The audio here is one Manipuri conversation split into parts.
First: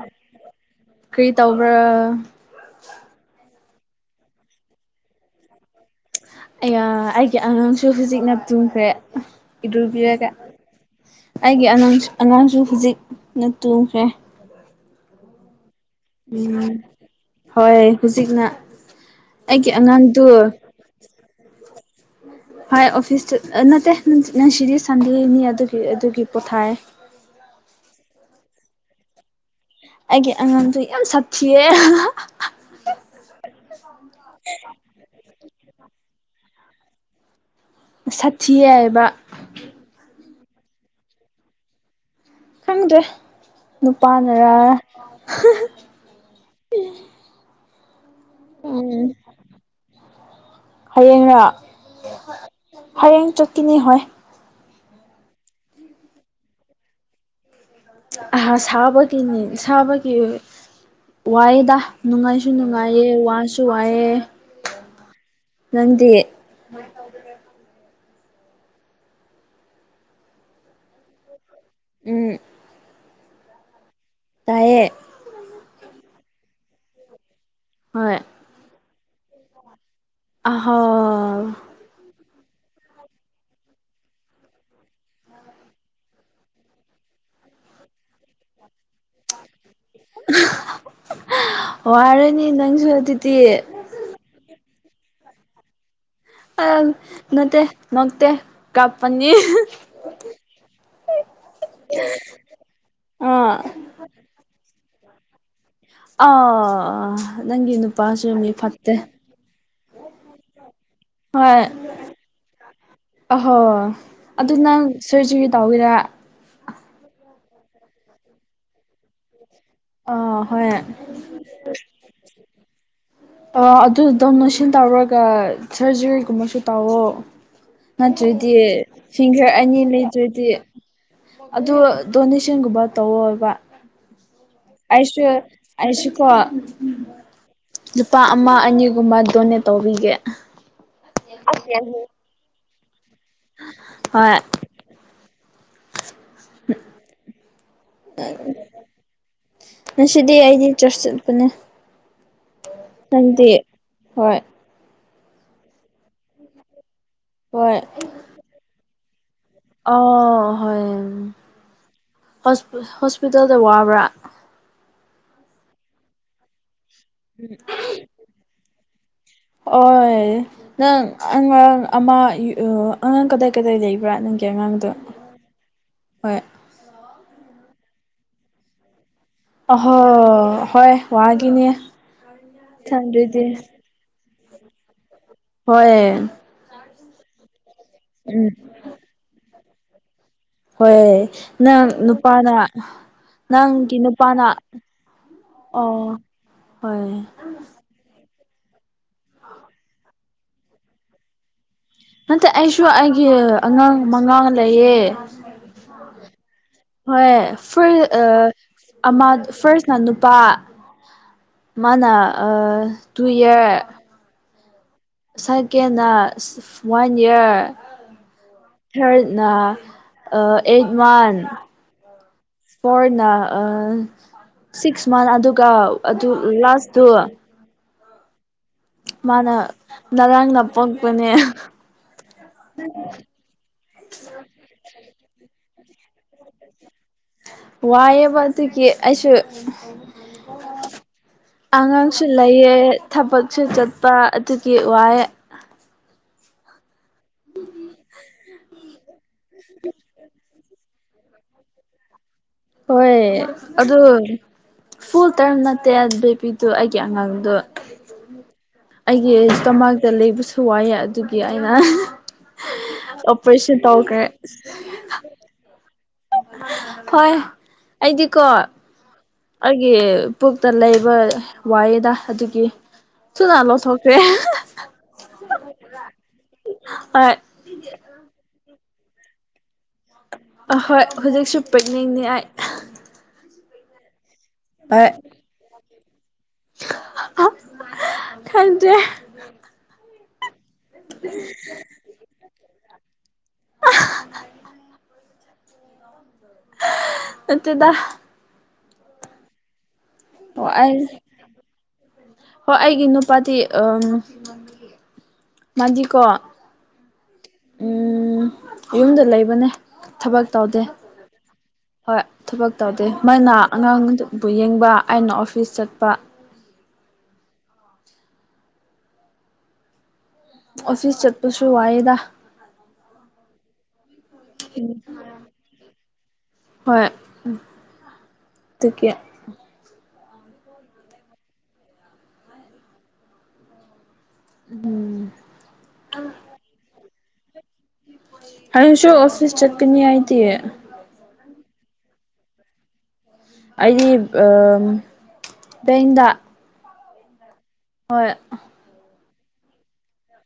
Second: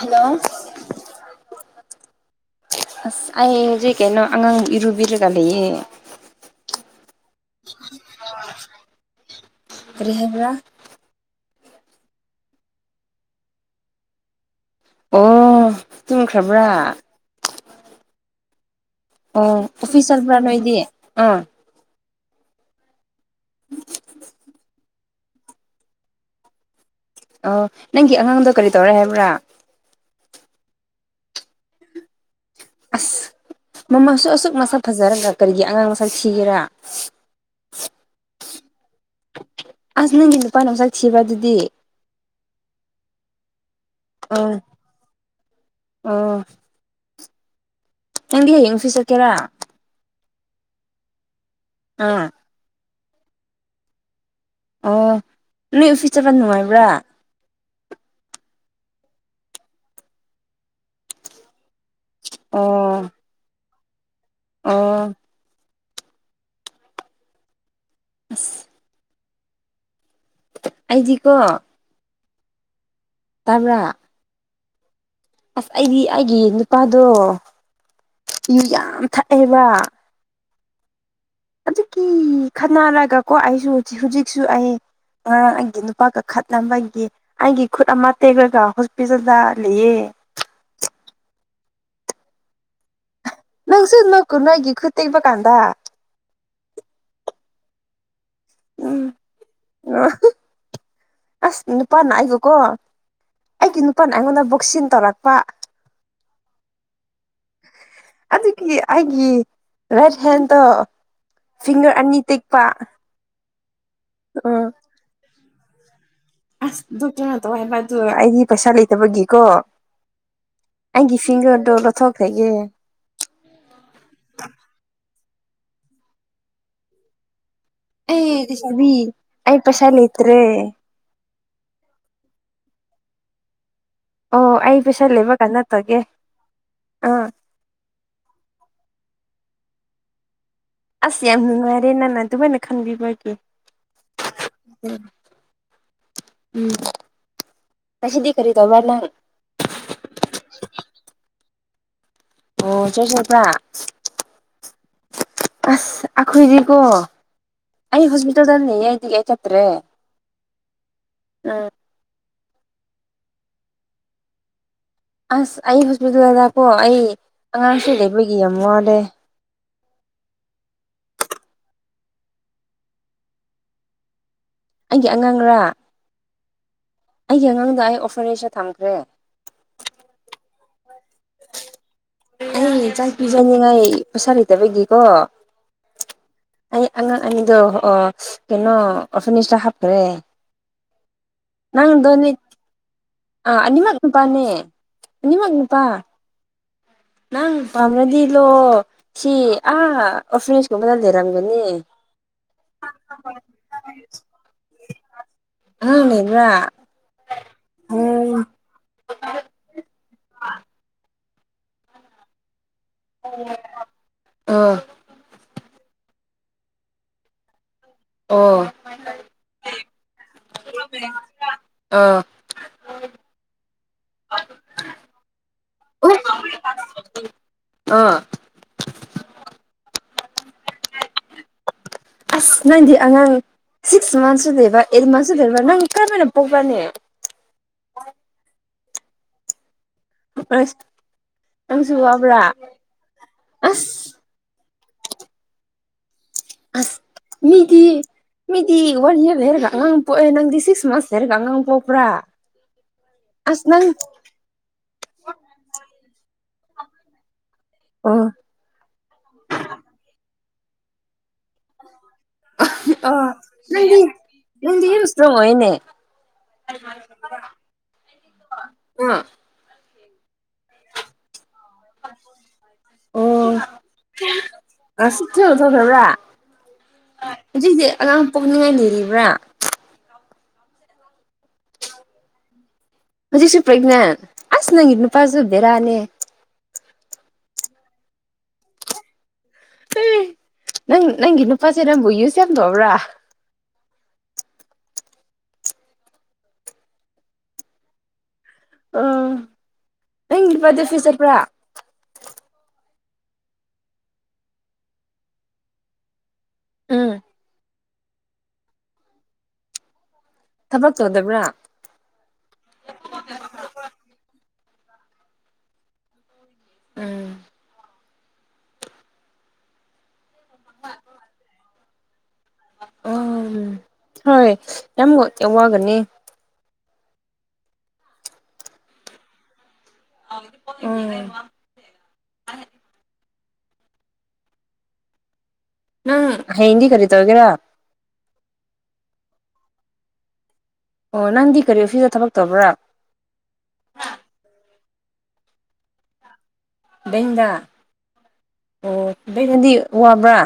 ꯍꯜꯂꯣ ꯀꯔꯤ ꯇꯧꯕ꯭ꯔꯥ ꯑ ꯑꯩ ꯆꯔꯤ ꯀꯩꯅꯅꯣ ꯑꯉ ꯑ ꯏꯔꯨꯕꯤꯔꯨꯒ ꯂꯩꯏ ꯑꯩꯒꯤ ꯑꯉꯥꯡꯁꯨ ꯍꯧꯖꯤꯛ ꯅꯞ ꯆꯨꯡꯈ꯭ꯔꯦ ꯀꯔꯤ ꯏꯔꯕꯤꯔꯒ [unintelligible] ꯑꯩꯒꯤ ꯑꯉꯥꯡ ꯑꯉꯥꯡꯁꯨ ꯍꯧꯖꯤꯛꯅ ꯇꯣꯡꯈ꯭ꯔꯦ ꯑꯣ ꯇꯨꯝꯈ꯭ꯔꯕ꯭ꯔꯥ ꯎꯝ ꯍꯣꯏ ꯍꯧꯖꯤꯛꯅ ꯑꯣ ꯑꯩꯒꯤ ꯑꯉꯥꯡꯗꯨ ꯑꯣꯐꯤꯁꯜꯕ꯭ꯔꯥ ꯅꯣꯏꯗꯤ ꯑꯥ ꯍꯣꯏ ꯑꯣꯐꯤꯁꯇ ꯅꯠꯇꯦ ꯅꯪꯁꯤꯗꯤ ꯁꯟꯗꯦꯅꯤ ꯑꯗꯨꯒꯤ ꯑꯗꯨꯒꯤ ꯄꯣꯊꯥꯏ ꯑꯣ ꯅꯪꯒꯤ ꯑꯉꯥꯡꯗꯣ ꯀꯔꯤ ꯇꯧꯔꯦ ꯍꯥꯏꯕ꯭ꯔꯥ ꯑꯩꯒꯤ ꯑꯉꯥꯡꯗꯣ ꯌꯥꯝ ꯁꯥꯊꯤꯌꯦ ꯑꯁ ꯃꯃꯥꯁꯨ ꯑꯁꯨꯛ ꯃꯁꯛ ꯐꯖꯔꯒ ꯀꯔꯤꯒꯤ ꯑꯉꯥꯡ ꯃꯁꯛ ꯊꯤꯒꯦꯔꯥ ꯁꯥꯊꯤ ꯍꯥꯏꯕ ꯏꯄꯥꯅ ꯑꯃꯆꯛ ꯊꯤꯕ ꯑꯗꯨꯗꯤ ꯈꯪꯗꯦ ꯅꯨꯄꯥꯅꯔꯥ ꯑꯥ ꯑꯣ ꯅꯪꯗꯤ ꯍꯌꯦꯡ ꯐꯤꯤꯁꯠꯀꯦꯔꯥ ꯍꯌꯦꯡꯅ ꯑꯥ ꯍꯌꯦꯡ ꯆꯠꯀꯤꯅꯤ ꯍ ꯑꯣ ꯅꯣꯏ ꯑꯣꯐꯤꯁ ꯆꯠꯄ ꯅꯨꯡꯉꯥꯏꯕ꯭ꯔꯥ ꯑꯍ ꯁꯥꯕꯒꯤꯅꯤ ꯁꯥꯕꯒꯤ ꯋꯥꯏꯗ ꯅꯨꯡꯉꯥꯏꯁꯨ ꯑꯣ ꯅꯨꯡꯉꯥꯏꯌꯦ ꯋꯥꯁꯨ ꯋꯥꯏꯑꯦ ꯑꯣ ꯅꯟꯦ ꯑꯁ ꯑꯖꯤ ꯀꯣ ꯎꯝ ꯇꯕ꯭ꯔꯥ ꯇꯌꯦ ꯑꯁ ꯑꯩꯗꯤ ꯑꯩꯒꯤ ꯅꯨꯄꯥꯗꯣ ꯍꯣꯏ ꯌ ꯌꯥꯝ ꯊꯛꯑꯦꯕ ꯑꯍꯣ ꯑꯗꯨꯀꯤ ꯈꯟꯅꯔꯒ ꯀꯣ ꯑꯩꯁꯨꯖꯤ ꯍꯧꯖꯤꯛꯁꯨ ꯑꯩ ꯉꯔꯥꯡ ꯑꯩꯒꯤ ꯅꯨꯄꯥꯒ ꯈꯠꯅꯕꯒꯤ ꯑꯩꯒꯤ ꯈꯨꯠ ꯑꯃ ꯇꯦꯛꯂꯒ ꯍꯣꯁꯄꯤꯇꯥꯜꯗ ꯂꯩꯌꯦ [unintelligible] ꯋꯥꯔꯅꯤ ꯅꯪꯁꯨ ꯅꯪꯁꯨ ꯅ ꯀꯨ ꯅꯣꯏꯒꯤ ꯈꯨꯇꯦꯛꯕ ꯀꯥꯟꯗ ꯑ ꯅꯠꯇꯦ ꯅꯣꯛꯇꯦ ꯎꯝ ꯀꯥꯞꯄꯅꯤ ꯑꯁ ꯅꯨꯄꯥꯅ ꯑꯩꯕꯨꯀꯣ ꯑꯥ ꯑꯩꯗꯤ ꯅꯨꯄꯥꯅ ꯑꯩꯉꯣꯟꯗ ꯕꯣꯛꯁꯤꯟ ꯇꯧꯔꯛꯄ ꯑ ꯅꯪꯒꯤ ꯅꯨꯄꯥꯁꯨ ꯃꯤ ꯑꯗꯨꯒꯤ ꯐꯠꯇꯦ ꯑꯩꯒꯤ ꯔꯥꯏꯠ ꯍꯦꯟꯗꯣ ꯐꯤꯡꯒꯔ ꯑꯅꯤ ꯇꯦꯛꯄ ꯍꯣꯏꯣꯏ ꯑꯗꯨ ꯎꯝ ꯅꯪ ꯁꯔꯖꯔꯤ ꯇꯧꯒꯦꯔꯥ ꯑꯁ ꯑꯗꯨ ꯀꯩꯅꯣ ꯇꯧ ꯍꯥꯏꯕ ꯑꯗꯨ ꯑꯩꯗꯤ ꯄꯩꯁꯥ ꯂꯩꯇꯕꯒꯤꯀꯣ ꯑ ꯍꯣꯏ ꯑꯩꯒꯤ ꯐꯤꯡꯒꯔꯗꯣ ꯂꯧꯊꯣꯛꯈ꯭ꯔꯒꯦ ꯑꯗꯨꯗ ꯅꯁꯤꯟ ꯇꯧꯔꯒ ꯁꯔꯖꯔꯤꯒꯨꯝꯕꯁꯨ ꯇꯧꯋꯣ ꯑꯦ ꯅꯠꯇꯣꯏꯇꯦ ꯂꯩꯁꯥꯕꯤ ꯐꯒꯔ ꯑꯩ ꯑꯅꯤ ꯄꯩꯁꯥ ꯂꯩ ꯂꯩꯇ꯭ꯔꯦ ꯆꯣꯏꯇꯦ ꯑꯗꯨ ꯗꯣꯅꯦꯁꯟꯒꯨꯝꯕ ꯇꯧꯋꯕ ꯑꯣ ꯑꯩ ꯄꯩꯁꯥ ꯑꯩꯁꯨ ꯂꯩꯕ ꯀꯥꯟꯗ ꯇꯧꯒꯦ ꯑꯩꯁꯨꯀꯣ ꯑꯥ ꯂꯨꯄꯥ ꯑꯃ ꯑꯅꯤꯒꯨꯝꯕ ꯇꯅꯦ ꯇꯧꯕꯤꯒꯦ ꯑꯁ ꯌꯥꯝ ꯅꯨꯡꯉꯥꯏꯔꯦ ꯅꯅ ꯑꯗꯨꯃꯥꯏꯅ ꯈꯟꯕꯤꯕꯒꯤꯦ ꯍꯣꯏ ꯎꯝ ꯉꯁꯤꯗꯤ ꯀꯔꯤ ꯇꯧꯕ꯭ꯔꯥ ꯅꯪ ꯉꯁꯤꯗꯤ ꯑꯩꯗꯤ ꯆꯔꯆ ꯆꯠꯄꯅꯦ ꯑꯣ ꯆꯣꯏ ꯆꯄ ꯅꯪꯗꯤ ꯍꯣꯏ ꯑꯁ ꯑꯈꯣꯏꯗꯤꯀꯣ ꯍꯣꯏ ꯑꯩ ꯍꯣꯁꯄꯤꯇꯥꯜꯗꯅꯤ ꯑꯣ ꯎꯝ ꯍ ꯍꯣꯁꯄꯤꯇꯥꯜꯗ ꯋꯥꯕ꯭ꯔꯥ ꯑꯁ ꯑꯩ ꯍꯣꯁꯄꯤꯇꯥꯜꯗꯗꯀꯣ ꯑꯩ ꯑꯉꯥꯡꯁꯨ ꯂꯩꯕꯒꯤ ꯌꯥꯝ ꯋꯥꯠꯂꯦ ꯑꯣ ꯅꯪ ꯑꯉꯥꯡ ꯑꯃ ꯑꯉꯥꯡ ꯀꯗꯥꯏ ꯀꯗꯥꯏ ꯂꯩꯕ꯭ꯔꯥ ꯅꯪ ꯀꯦ ꯑꯉꯥꯡꯗꯣ ꯑꯩꯒꯤ ꯑꯉꯥꯡꯔꯥ ꯍꯣꯏ ꯑꯩꯒꯤ ꯑꯉꯥꯡꯗ ꯑꯩ ꯑꯣꯐꯔꯁꯦ ꯊꯝꯈ꯭ꯔꯦ ꯑꯍꯣ ꯍꯣꯏ ꯋꯥꯒꯤꯅꯦ ꯊꯟꯗꯣꯏꯗꯤ ꯄꯩꯁꯥꯂꯤ ꯇ ꯩꯒꯀꯣ ꯍꯣꯏ ꯑꯩ ꯑꯉꯥꯡ ꯑꯅꯤꯗꯣ ꯎꯝ ꯀꯩꯅꯣ ꯐꯔꯅꯤꯁꯇ ꯍꯥꯞꯈ꯭ꯔꯦ ꯍꯣꯏ ꯅꯪ ꯅꯨꯄꯥꯅ ꯑ ꯑꯅꯤꯃꯛ ꯅꯪꯒꯤ ꯅꯨꯄꯥꯅꯦ ꯅꯨꯄꯥꯅ ꯑꯅꯤꯃꯛꯠ ꯅꯨꯄꯥ ꯑꯣ ꯍꯣꯏ ꯅꯪ ꯄꯝꯔꯗꯤ ꯍꯜꯂꯣ ꯁꯤ ꯑꯥ ꯑꯣꯐꯔꯤꯁꯀꯨꯝꯕꯅ ꯂꯩꯔꯝꯒꯅꯤ ꯅꯠꯇꯦ ꯑꯩꯁꯨ ꯑꯩꯒꯤ ꯑꯉꯥꯡ ꯃꯉꯥꯡ ꯂꯩꯌꯦ ꯏ ꯐꯥ ꯐꯔꯁ ꯅꯨꯄꯥ ꯃꯥꯅ ꯇꯨ ꯏꯌꯥꯔ ꯑꯥ ꯁꯦꯀꯦꯟꯅ ꯋꯥꯟ ꯏꯌꯥꯔ ꯊꯔ ꯑ ꯑꯦꯖꯃꯟ ꯑꯥ ꯐꯣꯔꯅꯥ ꯑ ꯁꯤꯛꯁ ꯃꯟ ꯑꯗꯨꯒ ꯎ ꯑꯗꯨ ꯂꯥꯁꯇꯨ ꯑꯥ ꯃꯥꯅ ꯉꯔꯥꯡꯅ ꯄꯣꯛꯄꯅꯦ ꯑꯁ ꯅꯪꯗꯤ ꯑꯉꯥꯡ ꯁꯤꯛꯁ ꯃꯟꯁꯁꯨ ꯂꯩꯔꯕ ꯑꯩꯠ ꯃꯟꯁꯁꯨ ꯂꯩꯔꯕ ꯅꯪ ꯀꯔꯝꯥꯏꯅ ꯄꯣꯛꯄꯅꯦ ꯋꯥꯏꯑꯦꯕ ꯑꯗꯨꯒꯤ ꯑꯩꯁꯨ ꯑꯁ ꯅꯪꯁꯨ ꯑꯉꯥꯡꯁꯨ ꯋꯥꯕ꯭ꯔꯥ ꯂꯩꯌꯦ ꯊꯕꯛꯁꯨ ꯆꯠꯄ ꯑꯁ ꯀꯦ ꯋꯥꯏ ꯑꯁ ꯃꯤꯒꯤ ꯃꯤꯗꯤ ꯋꯥꯟ ꯌꯌꯥꯔ ꯚꯦꯔꯒ ꯑꯉꯥꯡ ꯄꯣꯛꯑꯦ ꯅꯪꯗꯤ ꯁꯤꯛꯁ ꯃꯟꯁ ꯂꯩꯦꯔꯒ ꯑꯉꯥꯡ ꯄꯣꯛꯄ꯭ꯔꯥ ꯍꯣꯏ ꯑꯁ ꯅꯪ ꯑꯗꯨ ꯐꯨꯜ ꯇꯔꯝ ꯅꯠꯇꯦꯦ ꯄ ꯑꯗꯨ ꯑꯩꯒꯤ ꯑꯉꯥꯡꯗꯣ ꯑꯣ ꯑꯩꯒꯤ ꯏꯁꯇꯃꯥꯇ ꯂꯩꯕꯁꯨ ꯋꯥꯏꯑ ꯑꯗꯨ ꯑꯩꯅ ꯑ ꯑꯣꯄꯔꯦꯁꯟ ꯅꯪꯗꯤ ꯇꯧꯈ꯭ꯔꯦ ꯅꯪꯗꯤ ꯌꯥꯝ ꯏꯁꯇ꯭ꯔꯣꯡ ꯑꯣꯏꯅꯦ ꯍꯣꯏ ꯑꯩꯗꯤꯀꯣ ꯑꯥ ꯑꯩꯒꯤ ꯄꯨꯛꯇ ꯂꯩꯕ ꯋꯥꯗ ꯑꯗꯨꯒꯤ ꯑꯣ ꯊꯨꯅ ꯂꯧꯊꯣꯛꯈ꯭ꯔꯦ ꯑ ꯁꯤ ꯊ ꯊ ꯊꯕ꯭ꯔꯥ ꯍꯣꯏ ꯍꯧꯖꯤꯛ ꯍꯧꯖꯤꯛ ꯑꯉꯥꯡ ꯄꯣꯛꯅꯤꯡꯉꯥꯏ ꯂꯩꯔꯤꯕ꯭ꯔꯥ ꯑꯍꯣꯏ ꯍꯧꯖꯤꯛꯁꯨ ꯄꯤꯛꯅꯤꯡꯅꯤ ꯑꯩ ꯍꯧꯖꯤꯛꯁꯨ ꯄꯖ ꯑꯁ ꯅꯪ ꯍꯤꯗꯨ ꯄꯥꯁꯨ ꯦꯔꯥꯅꯤ ꯈꯗꯦ ꯅꯪ ꯅꯪꯒꯤ ꯅꯨꯄꯥꯁꯤꯦ ꯅꯕꯨ ꯌꯨꯁꯦ ꯌꯥꯝꯗꯣꯕ꯭ꯔꯥ ꯅꯠꯇꯗ ꯎ ꯅ ꯑꯣ ꯅꯨꯄꯥꯗꯤ ꯑꯩ ꯐꯁꯄ꯭ꯔꯥ ꯍꯣꯏ ꯑꯩꯒꯤ ꯅꯨꯄꯥꯗꯤ ꯎ ꯃꯗꯤꯀꯣ ꯑꯥ ꯎꯝ ꯌꯨꯝꯗ ꯂꯩꯕꯅꯦ ꯊꯕꯛ ꯇꯧꯗꯦ ꯍꯣꯏ ꯊꯕꯛ ꯇꯧꯗꯦ ꯃꯅ ꯑꯉꯥꯡꯗꯨꯕꯨ ꯌꯦꯡ ꯑꯩꯅ ꯑꯣꯐꯤꯁ ꯆꯠꯄ ꯎꯝ ꯑꯣꯐꯤꯁ ꯆꯠꯄꯁꯨ ꯋꯥꯢꯗ ꯑ ꯍꯣꯏ ꯅꯝꯒꯣ ꯋꯥꯒꯅꯤ ꯍꯣꯏ ꯇꯀꯦ ꯎꯝ ꯎꯝ ꯅꯪ ꯍꯗꯤ ꯀꯔꯤ ꯇꯧꯒꯦꯔꯥ ꯍꯥꯏꯌꯦꯁꯨ ꯑꯣꯐꯤꯁ ꯆꯠꯀꯅꯤ ꯍꯥꯏꯗꯤ ꯑꯣ ꯅꯪꯗꯤ ꯀꯔꯤ ꯑꯣꯐꯤꯁꯇ ꯊꯕꯛ ꯇꯧꯕ꯭ꯔꯥ ꯗ ꯗ ꯍꯣꯏ ꯕꯦꯅꯗꯤ ꯋꯥꯕ꯭ꯔꯥ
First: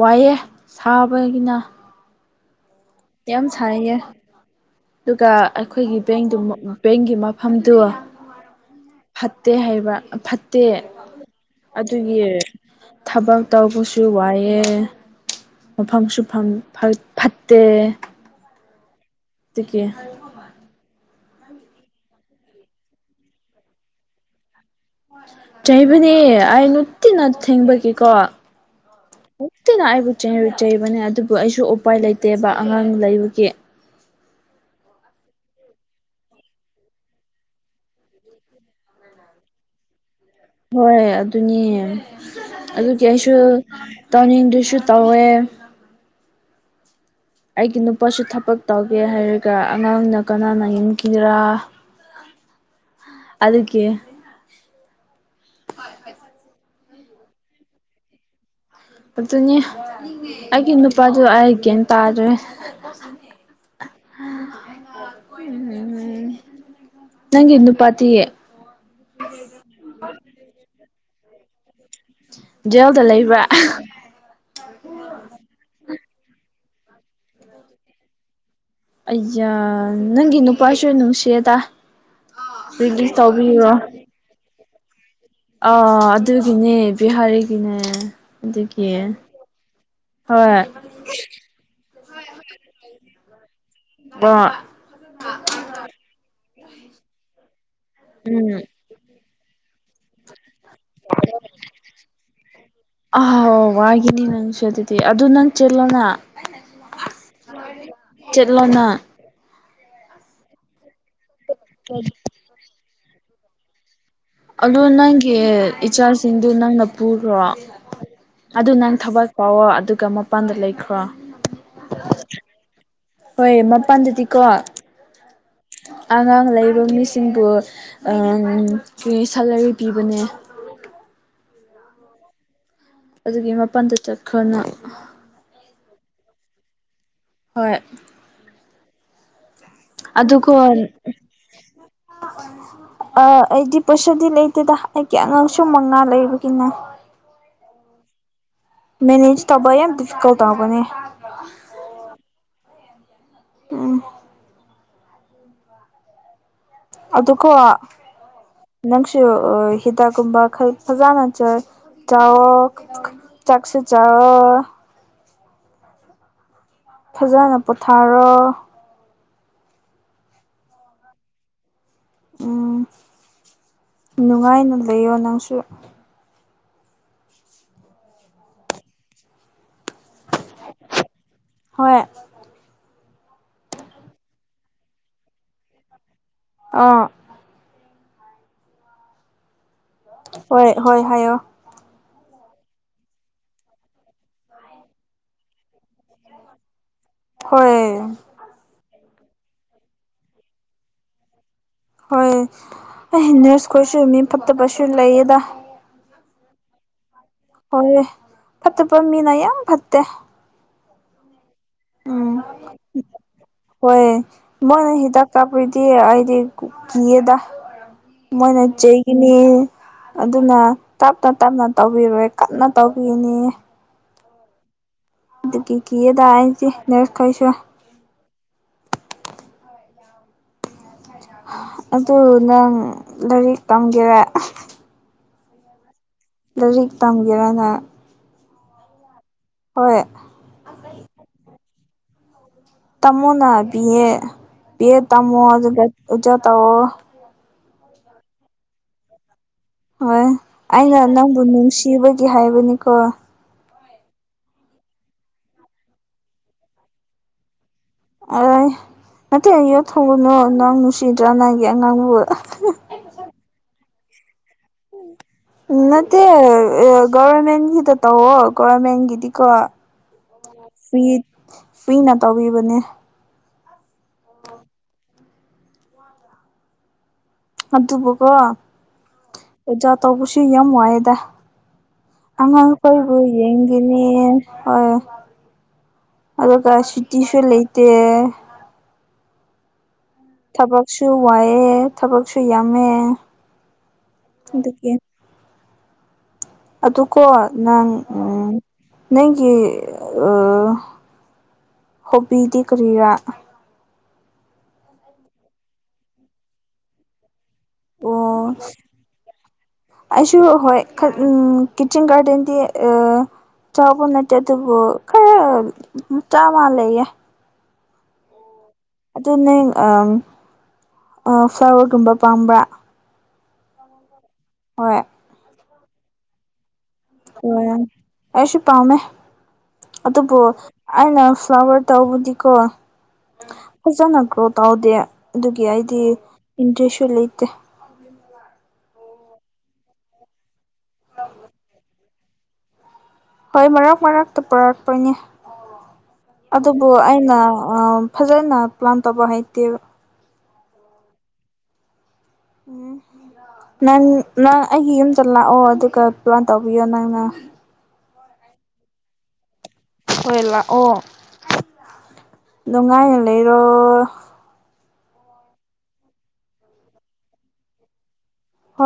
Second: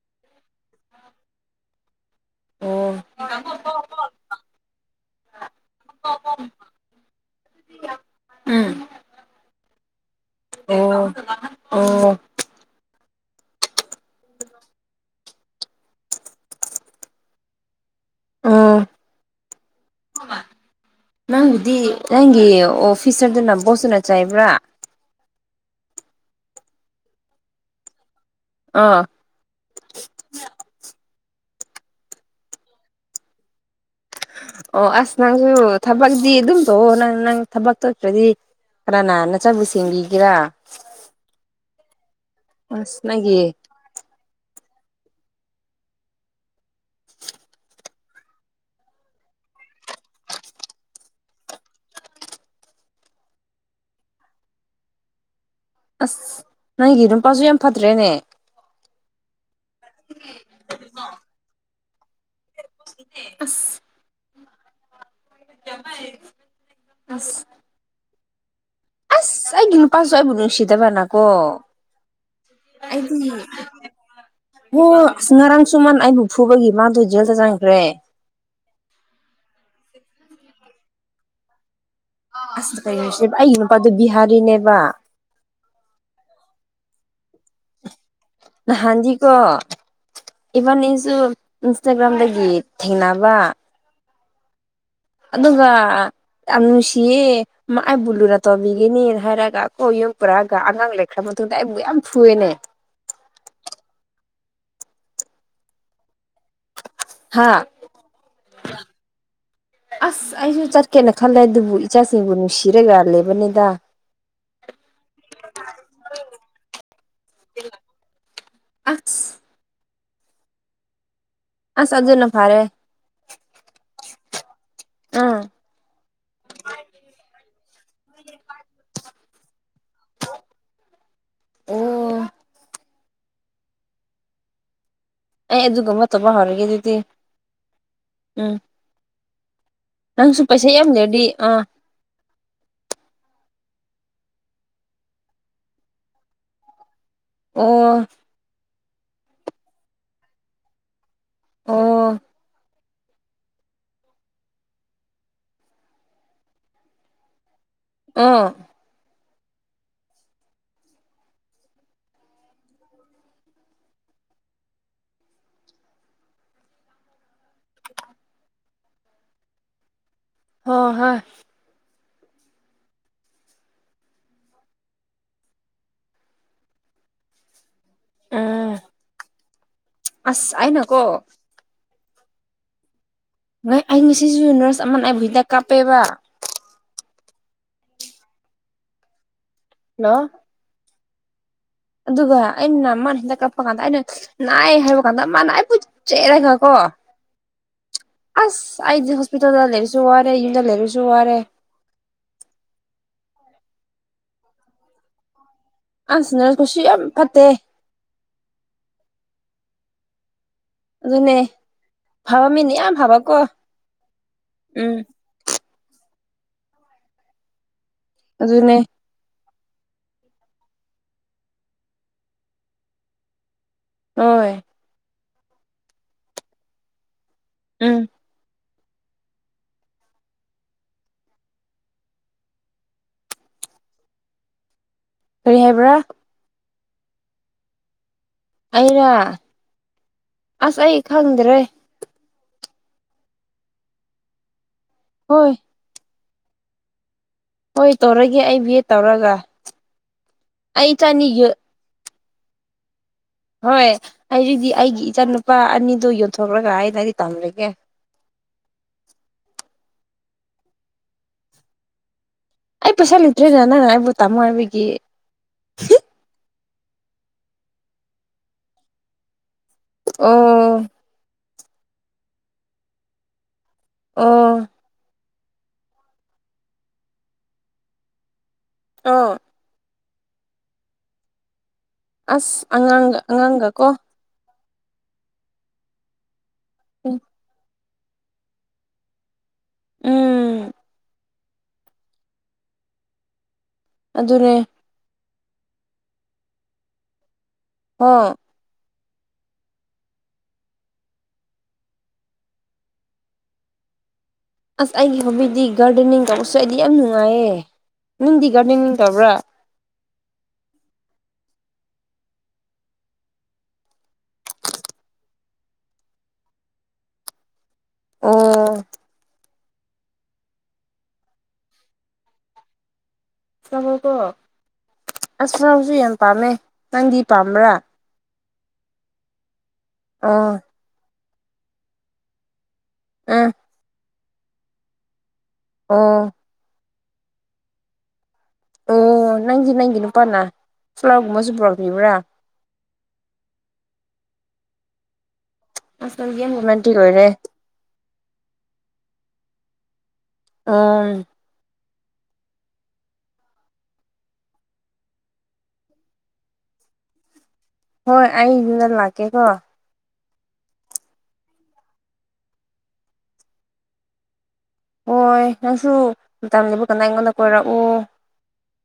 ꯋꯥꯏꯑꯦ ꯁꯥꯕꯒꯤꯅ ꯑꯣ ꯌꯥꯝ ꯁꯥꯟꯅꯩꯌꯦ ꯑꯗꯨꯒ ꯑꯩꯈꯣꯏꯒꯤ ꯕꯦꯡꯗꯨ ꯕꯦꯡꯒꯤ ꯃꯐꯝꯗꯨ ꯎꯝ ꯐꯠꯇꯦ ꯍꯥꯏꯕ ꯐꯠꯇꯦ ꯑꯣ ꯑꯣ ꯑꯗꯨꯒꯤ ꯊꯕꯛ ꯇꯧꯕꯁꯨ ꯋꯥꯏꯑꯦ ꯃꯐꯝ ꯁꯨꯐꯝ ꯐꯠꯇꯦ ꯑꯥ ꯇꯀꯦ ꯅꯪꯕꯨꯗꯤ ꯅꯪꯒꯤ ꯑꯣ ꯐꯤꯁꯔꯗꯨꯅ ꯕꯣꯁꯅ ꯆꯥꯏꯕ꯭ꯔꯥ ꯆꯩꯕꯅꯦ ꯑꯩ ꯇꯤꯅ ꯊꯦꯡꯕꯒꯤꯀꯣ ꯑꯥ ꯃꯛꯇꯦꯅꯥꯏꯕꯨ ꯆꯦ ꯏꯕꯅꯦ ꯑꯗꯨ ꯑꯩꯁꯨ ꯎꯄꯥꯏ ꯂꯩꯇꯦꯕ ꯑꯉꯥꯡ ꯂꯩꯕꯒꯤ ꯑꯣ ꯑꯁ ꯅꯪꯁꯨ ꯊꯕꯛꯇꯗꯤꯤ ꯑꯗꯨꯝ ꯇꯧꯑꯣ ꯅꯪ ꯅꯪ ꯊꯕꯛ ꯇꯧꯇ꯭ꯔꯗꯤ ꯀꯅꯥ ꯅ ꯆꯆꯥꯕꯨꯁꯤ ꯍꯣꯏ ꯑꯗꯨꯅꯤ ꯑꯁ ꯑꯗꯨꯒꯤ ꯑꯩꯁꯨ ꯅꯪꯒꯤ ꯇꯥꯎꯅꯤꯡꯗꯨꯁꯨ ꯇꯧꯋꯦ ꯑꯩꯒꯤ ꯅꯨꯄꯥꯁꯨ ꯊꯕꯛ ꯇꯧꯒꯦ ꯍꯥꯏꯔꯒ ꯑꯉꯥꯡꯅ ꯀꯅꯥꯅ ꯌꯦꯟꯈꯤꯔꯥ [inaudible] ꯑꯗꯨ ꯀꯦ ꯑꯁ ꯅꯪꯒꯤ ꯅꯨꯄꯥꯁꯨ ꯌꯥꯝ ꯐꯠꯇ꯭ꯔꯦꯅꯦ ꯑꯗꯨꯅꯦ ꯑꯩꯒꯤ ꯅꯨꯄꯥꯗꯨ ꯑꯩꯒꯦꯅ ꯇꯥꯗ꯭ꯔꯦ ꯑꯁ ꯑꯁ ꯅꯪ ꯏꯅ ꯄꯇꯦ ꯑꯁ ꯑꯩꯒꯤ ꯅꯨꯄꯥꯁꯨ ꯑꯩꯕꯨ ꯅꯨꯡꯁꯤꯗꯕꯥꯅꯥ ꯀꯣ ꯖꯦꯜꯗ ꯂꯩꯕ ꯑꯣ ꯑꯁ ꯉꯔꯥꯡ ꯁꯨꯝꯃꯟ ꯑꯩꯕꯨꯛ ꯐꯨꯕꯒꯤ ꯃꯥꯗꯣ ꯖꯦꯜꯗ ꯆꯪꯈ꯭ꯔꯦ ꯑꯌꯥ ꯅꯪꯒꯤ ꯅꯨꯄꯥꯥꯏꯁꯨ ꯅꯨꯡꯁꯤꯗ ꯑꯁ ꯀꯔꯤ ꯍꯥꯏꯁꯦꯕ ꯑꯩꯒꯤ ꯃꯄꯥꯗꯨ ꯕꯤꯍꯥꯔꯤꯅꯦꯕ ꯑꯥ ꯑꯗꯨꯒꯤꯅꯦ ꯕꯤꯍꯥꯔꯤꯒꯤꯅꯦ ꯑꯗꯨꯒꯤ ꯍꯥꯟꯖꯤꯀꯣ ꯍꯣꯏ ꯏꯚꯟꯁꯨ ꯏꯟꯁꯇꯒ꯭ꯔꯥꯝꯗꯒꯤ ꯊꯦꯡꯅ ꯋꯥ ꯑ ꯑꯗꯨꯒ ꯌꯥꯝ ꯅꯨꯡꯁꯤꯌꯦ ꯑꯩ ꯕꯨꯜꯂꯨꯅ ꯎꯝ ꯇꯣꯕꯤꯒꯤꯅꯤꯅ ꯍꯥꯏꯔꯛ ꯒ ꯀꯣ ꯌꯨꯝ ꯄꯨꯔꯛꯑꯒ ꯑꯉꯥꯡ ꯂꯩꯈ꯭ꯔ ꯃꯇꯨꯡꯗ ꯑꯩꯕꯨ ꯌꯥꯝ ꯐꯨꯑꯦꯅꯦ ꯑꯍꯥꯎ ꯋꯥꯒꯤꯅꯤ ꯅꯪꯁꯨ ꯑꯗꯨꯗꯤ ꯑꯗꯨ ꯅꯪ ꯆꯠꯂꯣꯅ ꯍꯥ ꯆꯠꯂꯣꯅꯪ ꯑꯁ ꯑꯩꯁꯨ ꯆꯠꯀꯦꯅ ꯈꯜꯂꯦ ꯑꯗꯨꯕꯨ ꯏꯆꯥꯁꯤꯡꯕꯨ ꯅꯨꯡꯁꯤꯔ ꯌꯥꯜꯂꯦꯕꯅꯤꯗ ꯑꯣ ꯅꯪꯒꯤ ꯏꯆꯥꯁꯤꯡꯗꯨ ꯅꯪꯅ ꯄꯨꯔꯣ ꯑꯗꯨ ꯅꯪ ꯊꯕꯛ ꯑꯁ ꯀꯥꯎꯑꯣꯣ ꯑꯗꯨꯒ ꯃꯄꯥꯟꯗ ꯂꯩꯈ꯭ꯔꯣ ꯑ ꯁꯖꯅ ꯐꯥꯔꯦ ꯍꯣꯏ ꯃꯄꯥꯟꯗꯗꯤꯀꯣ [inaudible] ꯑꯉꯥꯡ ꯂꯩ ꯃꯤꯁꯤꯡꯕꯨ ꯁꯦꯂꯔꯤ ꯄꯤꯕꯅꯦ [unintelligible] ꯑꯗꯨꯒꯤ ꯃꯄꯥꯟꯗ ꯆꯠꯈ꯭ꯔꯣꯅ ꯑꯗꯨꯒꯗꯨꯒ ꯃꯠꯇꯕ ꯍꯔꯒꯦ ꯑꯗꯨꯗꯤ ꯍꯣꯏ ꯎꯝ ꯅꯪꯁꯨ ꯄꯩꯁꯥ ꯑꯗꯨꯒꯣꯟ ꯌꯥꯝ ꯂꯩꯔꯗꯤ ꯑꯥ ꯑ ꯑꯩꯗꯤ ꯄꯩꯁꯥꯗꯤ ꯂꯩꯇꯦꯗ ꯑꯩꯒꯤ ꯑꯉꯥꯡꯁꯨ ꯃꯉꯥ ꯂꯩꯕꯒꯤꯅꯦ ꯑꯣ ꯃꯦꯅꯦꯖ ꯇꯕ ꯌꯥꯝ ꯗꯤꯐꯀꯜꯕꯅꯦ ꯑꯣ ꯎꯝ ꯑꯗꯨꯀꯣ ꯑꯥ ꯍꯤꯗꯥꯛꯒꯨꯝꯕ ꯐꯖꯅꯆ ꯆꯥꯎꯋꯣ ꯆꯥꯛꯁꯤ ꯆꯋ ꯐꯖꯅ ꯄꯣꯊꯥꯔꯣ ꯍ ꯍꯥ ꯎꯝ ꯅꯨꯡꯉꯥꯏꯅ ꯂꯩꯌꯣ ꯅꯪꯁꯨ ꯑꯝ ꯑꯁ ꯍꯥꯏꯅ ꯀꯣ ꯍꯣꯏ ꯅꯣꯏ ꯑꯩ ꯉꯁꯤꯁꯨ ꯅꯔꯁ ꯑꯃ ꯑꯩꯕꯨ ꯍꯤꯗ ꯀꯥꯞꯄꯦꯕ ꯑꯥ ꯍꯜꯂꯣ ꯍꯣꯏ ꯍꯣꯏ ꯍꯥꯏꯣ ꯑꯗꯨꯒ ꯑꯩꯅ ꯃꯥꯅ ꯍꯟꯗ ꯀꯛꯄ ꯀꯥꯟꯗ ꯑꯩꯅ ꯅꯥꯏ ꯍꯥꯏꯕ ꯀꯥꯟꯗ ꯃꯥꯅꯏꯠ ꯆꯦꯔꯦꯒ ꯀꯣ ꯍꯣꯏ ꯑꯁ ꯑꯩꯗꯤ ꯍꯣꯁꯄꯤꯇꯥꯜꯗ ꯂꯩꯔꯁꯨ ꯋꯥꯔꯦ ꯌꯨꯝꯗ ꯂꯩꯔꯁꯨ ꯋꯥꯔꯦ ꯍꯣꯏ ꯑꯩ ꯅꯔꯁ ꯈꯣꯏꯁꯨ ꯃꯤ ꯐꯠꯇꯕꯁꯨ ꯂꯩꯌꯦꯗ ꯑꯥꯡꯁꯤꯅ ꯀꯣꯁꯤ ꯌꯥꯝ ꯐꯠꯇꯦ ꯍꯣꯏ ꯐꯠꯇꯕ ꯃꯤꯅ ꯌꯥꯝ ꯐꯠꯇꯦ ꯑꯗꯨ ꯑꯗꯨꯅꯦ ꯎꯝ ꯐꯕ ꯃꯤꯅ ꯌꯥꯝ ꯐꯕꯀꯣ ꯍꯣꯏ ꯃ ꯎꯝ ꯍꯤꯗ ꯀꯥꯄ ꯀ ꯑꯗꯤ ꯀꯗ ꯃꯣꯏꯅ ꯑꯗꯨꯅꯦ ꯆꯦꯛꯒꯤꯅꯤ ꯑꯗꯨꯅ ꯇꯞꯅ ꯇꯞꯅ ꯇꯧꯕꯤꯔꯣꯏ ꯀꯟꯅ ꯇꯧꯕꯤꯅꯤ ꯍ ꯑꯗꯨ ꯀ ꯀ ꯇꯁꯤ ꯅꯔ ꯈꯩꯁꯨꯣ ꯎꯝ ꯑꯗꯨ ꯅꯪ ꯂꯥꯏꯔꯤꯛ ꯇꯝꯒꯦꯔꯦ ꯀꯔꯤ ꯍꯥꯏꯕ꯭ꯔꯥ ꯂꯥꯏꯔꯤꯛ ꯇꯝꯒꯦꯔꯅ ꯑꯩꯔ ꯍꯣꯏ ꯑꯁ ꯑꯩ ꯈꯪꯗ꯭ꯔꯦ ꯇꯝꯃꯣꯅ ꯄꯤꯌꯦꯦ ꯄꯤꯌꯦꯦ ꯇꯝꯃꯣ ꯍꯣꯏ ꯑꯗꯨ ꯑꯣꯖꯥ ꯇꯥꯑꯣꯣ ꯍꯣꯏ ꯇꯧꯔꯒꯦ ꯑꯩ ꯚꯦꯠ ꯇꯧꯔꯒ ꯍꯣꯏ ꯑꯩ ꯑꯩꯅ ꯏꯆꯥꯅꯤ ꯅꯪꯕꯨ ꯅꯨꯡꯁꯤꯕꯒꯤ ꯍꯥꯏꯕꯅꯤꯀꯣ ꯍꯣꯏ ꯑꯩꯁꯤꯗꯤ ꯑꯩꯒꯤ ꯏꯆꯥ ꯅꯨꯨꯄꯥ ꯑꯅꯤꯗꯣ ꯌꯣꯟꯊꯣꯛꯂꯒ ꯑꯩꯅꯗꯤ ꯇꯝꯔꯒꯦ ꯑ ꯃꯠꯇꯦ ꯑ ꯌꯣꯠ ꯍꯒꯨꯅꯣ ꯅꯪ ꯨꯁꯤꯗ꯭ꯔꯥ ꯅꯪꯦ ꯑꯉꯥꯡꯕꯨ ꯑꯩ ꯄꯩꯁꯥ ꯂꯩꯇ꯭ꯔꯦꯅꯦ ꯅꯪ ꯑꯩꯕꯨ ꯇꯥꯃꯣ ꯍꯥꯏꯕꯒꯤ ꯎꯝ ꯅꯠꯇꯦ ꯒꯣꯕꯔꯃꯦꯟꯒꯤꯗ ꯇꯧꯋꯣ ꯒꯚꯔꯃꯦꯟꯒꯤꯗꯤꯀꯣ ꯑꯣ ꯐ꯭ꯔꯤ ꯐ꯭ꯔꯤꯅ ꯇꯧꯕꯤꯕꯅꯦ ꯑꯣ ꯑꯗꯨꯕꯨ ꯀꯣ ꯑꯣ ꯇꯧꯕꯁꯨ ꯌꯥꯝ ꯋꯥꯏꯌ‌ꯦꯗ ꯑꯁ ꯑꯉꯥꯡꯈꯣꯏꯕꯨ ꯑꯉꯥꯡꯒ ꯑꯉꯥꯡꯒ ꯀꯣ ꯌꯦꯡꯒꯤꯅꯤ ꯍ ꯑꯗꯨꯗ ꯁꯨꯇꯤꯁꯨ ꯂꯩꯇ‌ꯦ ꯎꯝ ꯊꯕꯛꯁꯨ ꯋꯥꯏꯌ‌ꯦ ꯊꯕꯛꯁꯨ ꯌꯥꯝꯃꯦ ꯑꯗꯨꯅꯦ ꯑꯗꯨꯒꯤ ꯑꯗꯨꯀꯣ ꯅꯪ ꯍꯣ ꯎꯝ ꯅꯪꯒꯤ ꯍꯣꯕꯤꯗꯤ ꯀꯔꯤꯔꯥ ꯑꯁ ꯑꯩꯒꯤ ꯍꯣꯕꯤꯗꯤ ꯒꯥꯔꯗꯦꯅꯤꯡ ꯇꯧꯕꯁꯨ ꯑꯩꯗꯤ ꯌꯥꯝ ꯅꯨꯡꯉꯥꯏꯌꯦ ꯅꯪꯗꯤ ꯑꯣ ꯒꯔꯗ‌ꯦꯅꯤꯡ ꯇꯧꯕ꯭ꯔꯥ ꯑꯩꯁꯨ ꯍꯣꯏ ꯎꯝ ꯀꯤꯆꯟ ꯒꯥꯔꯗꯦꯟꯗꯤ ꯑ ꯆꯥꯎꯕ ꯅꯠꯇ‌ꯦ ꯑꯗꯨꯕꯨ ꯈꯔ ꯃꯥꯆꯥ ꯑꯃ ꯂꯩꯌꯦ ꯑꯣ ꯑꯗꯨ ꯅꯪ ꯑ ꯐ꯭ꯂꯥꯋꯔꯒꯨꯝꯕ ꯄꯥꯝꯕ꯭ꯔꯥ ꯍꯣꯏ ꯆꯥꯎꯁꯨ ꯌꯥꯝ ꯄꯥꯝꯃꯦ ꯅꯪꯗꯤ ꯍꯣꯏ ꯄꯥꯝꯕ꯭ꯔꯥ ꯑꯩꯁꯨ ꯄꯥꯝꯃꯦ ꯑꯗꯨꯕꯨ ꯑꯣ ꯑꯩꯅ ꯐ꯭ꯂꯥꯋꯔ ꯇꯧꯕꯗꯤꯀꯣ ꯎꯝ ꯐꯖꯅ ꯒ꯭ꯔꯣ ꯇꯧꯗꯦ ꯑꯗꯨꯒꯤ ꯑꯩꯗꯤ ꯑꯣ ꯏꯟꯇ꯭ꯔꯦꯁꯁꯨ ꯂꯩꯇꯦ ꯑꯣ ꯅꯪꯒꯤ ꯅꯪꯒꯤ ꯅꯨꯄꯥꯅ ꯐ꯭ꯂꯥꯔꯒꯨꯝꯕꯁꯨ ꯄꯨꯔꯛꯄꯤꯕ꯭ꯔꯥ ꯍꯣꯏ ꯃꯔꯛ ꯃꯔꯛꯇ ꯄꯨꯔꯛꯄꯅꯦ ꯑꯁ ꯅꯪꯗꯤ ꯌꯥꯝ ꯑꯗꯨꯕꯨ ꯔꯣꯃꯦꯟꯇꯤꯛ ꯑꯣꯏꯔꯦ ꯑꯩꯅ ꯑ ꯐꯖꯟꯅ ꯄ꯭ꯂꯥꯟ ꯇꯧꯕ ꯍꯥꯏꯩꯇꯦꯕ ꯑꯥ ꯎꯝ ꯅꯪ ꯅꯪ ꯑꯩꯒꯤ ꯌꯨꯝꯗ ꯂꯥꯛꯑꯣ ꯑꯗꯨꯒ ꯄ꯭ꯂꯥꯟ ꯇꯧꯕꯤꯌꯣ ꯅꯪꯅ ꯍꯣꯏ ꯑꯩ ꯌꯨꯝꯗ ꯂꯥꯛꯀꯦꯀꯣ ꯍꯣꯏ ꯂꯥꯛꯑꯣ ꯑꯗꯨ ꯉꯥꯏꯅ ꯂꯩꯔꯣ ꯍꯣꯏ ꯅꯪꯁꯨ ꯂꯨꯇꯝꯂꯩꯕ ꯀꯟꯗꯥ ꯑꯩꯉꯣꯟꯗ ꯀꯣꯏꯔꯛꯎ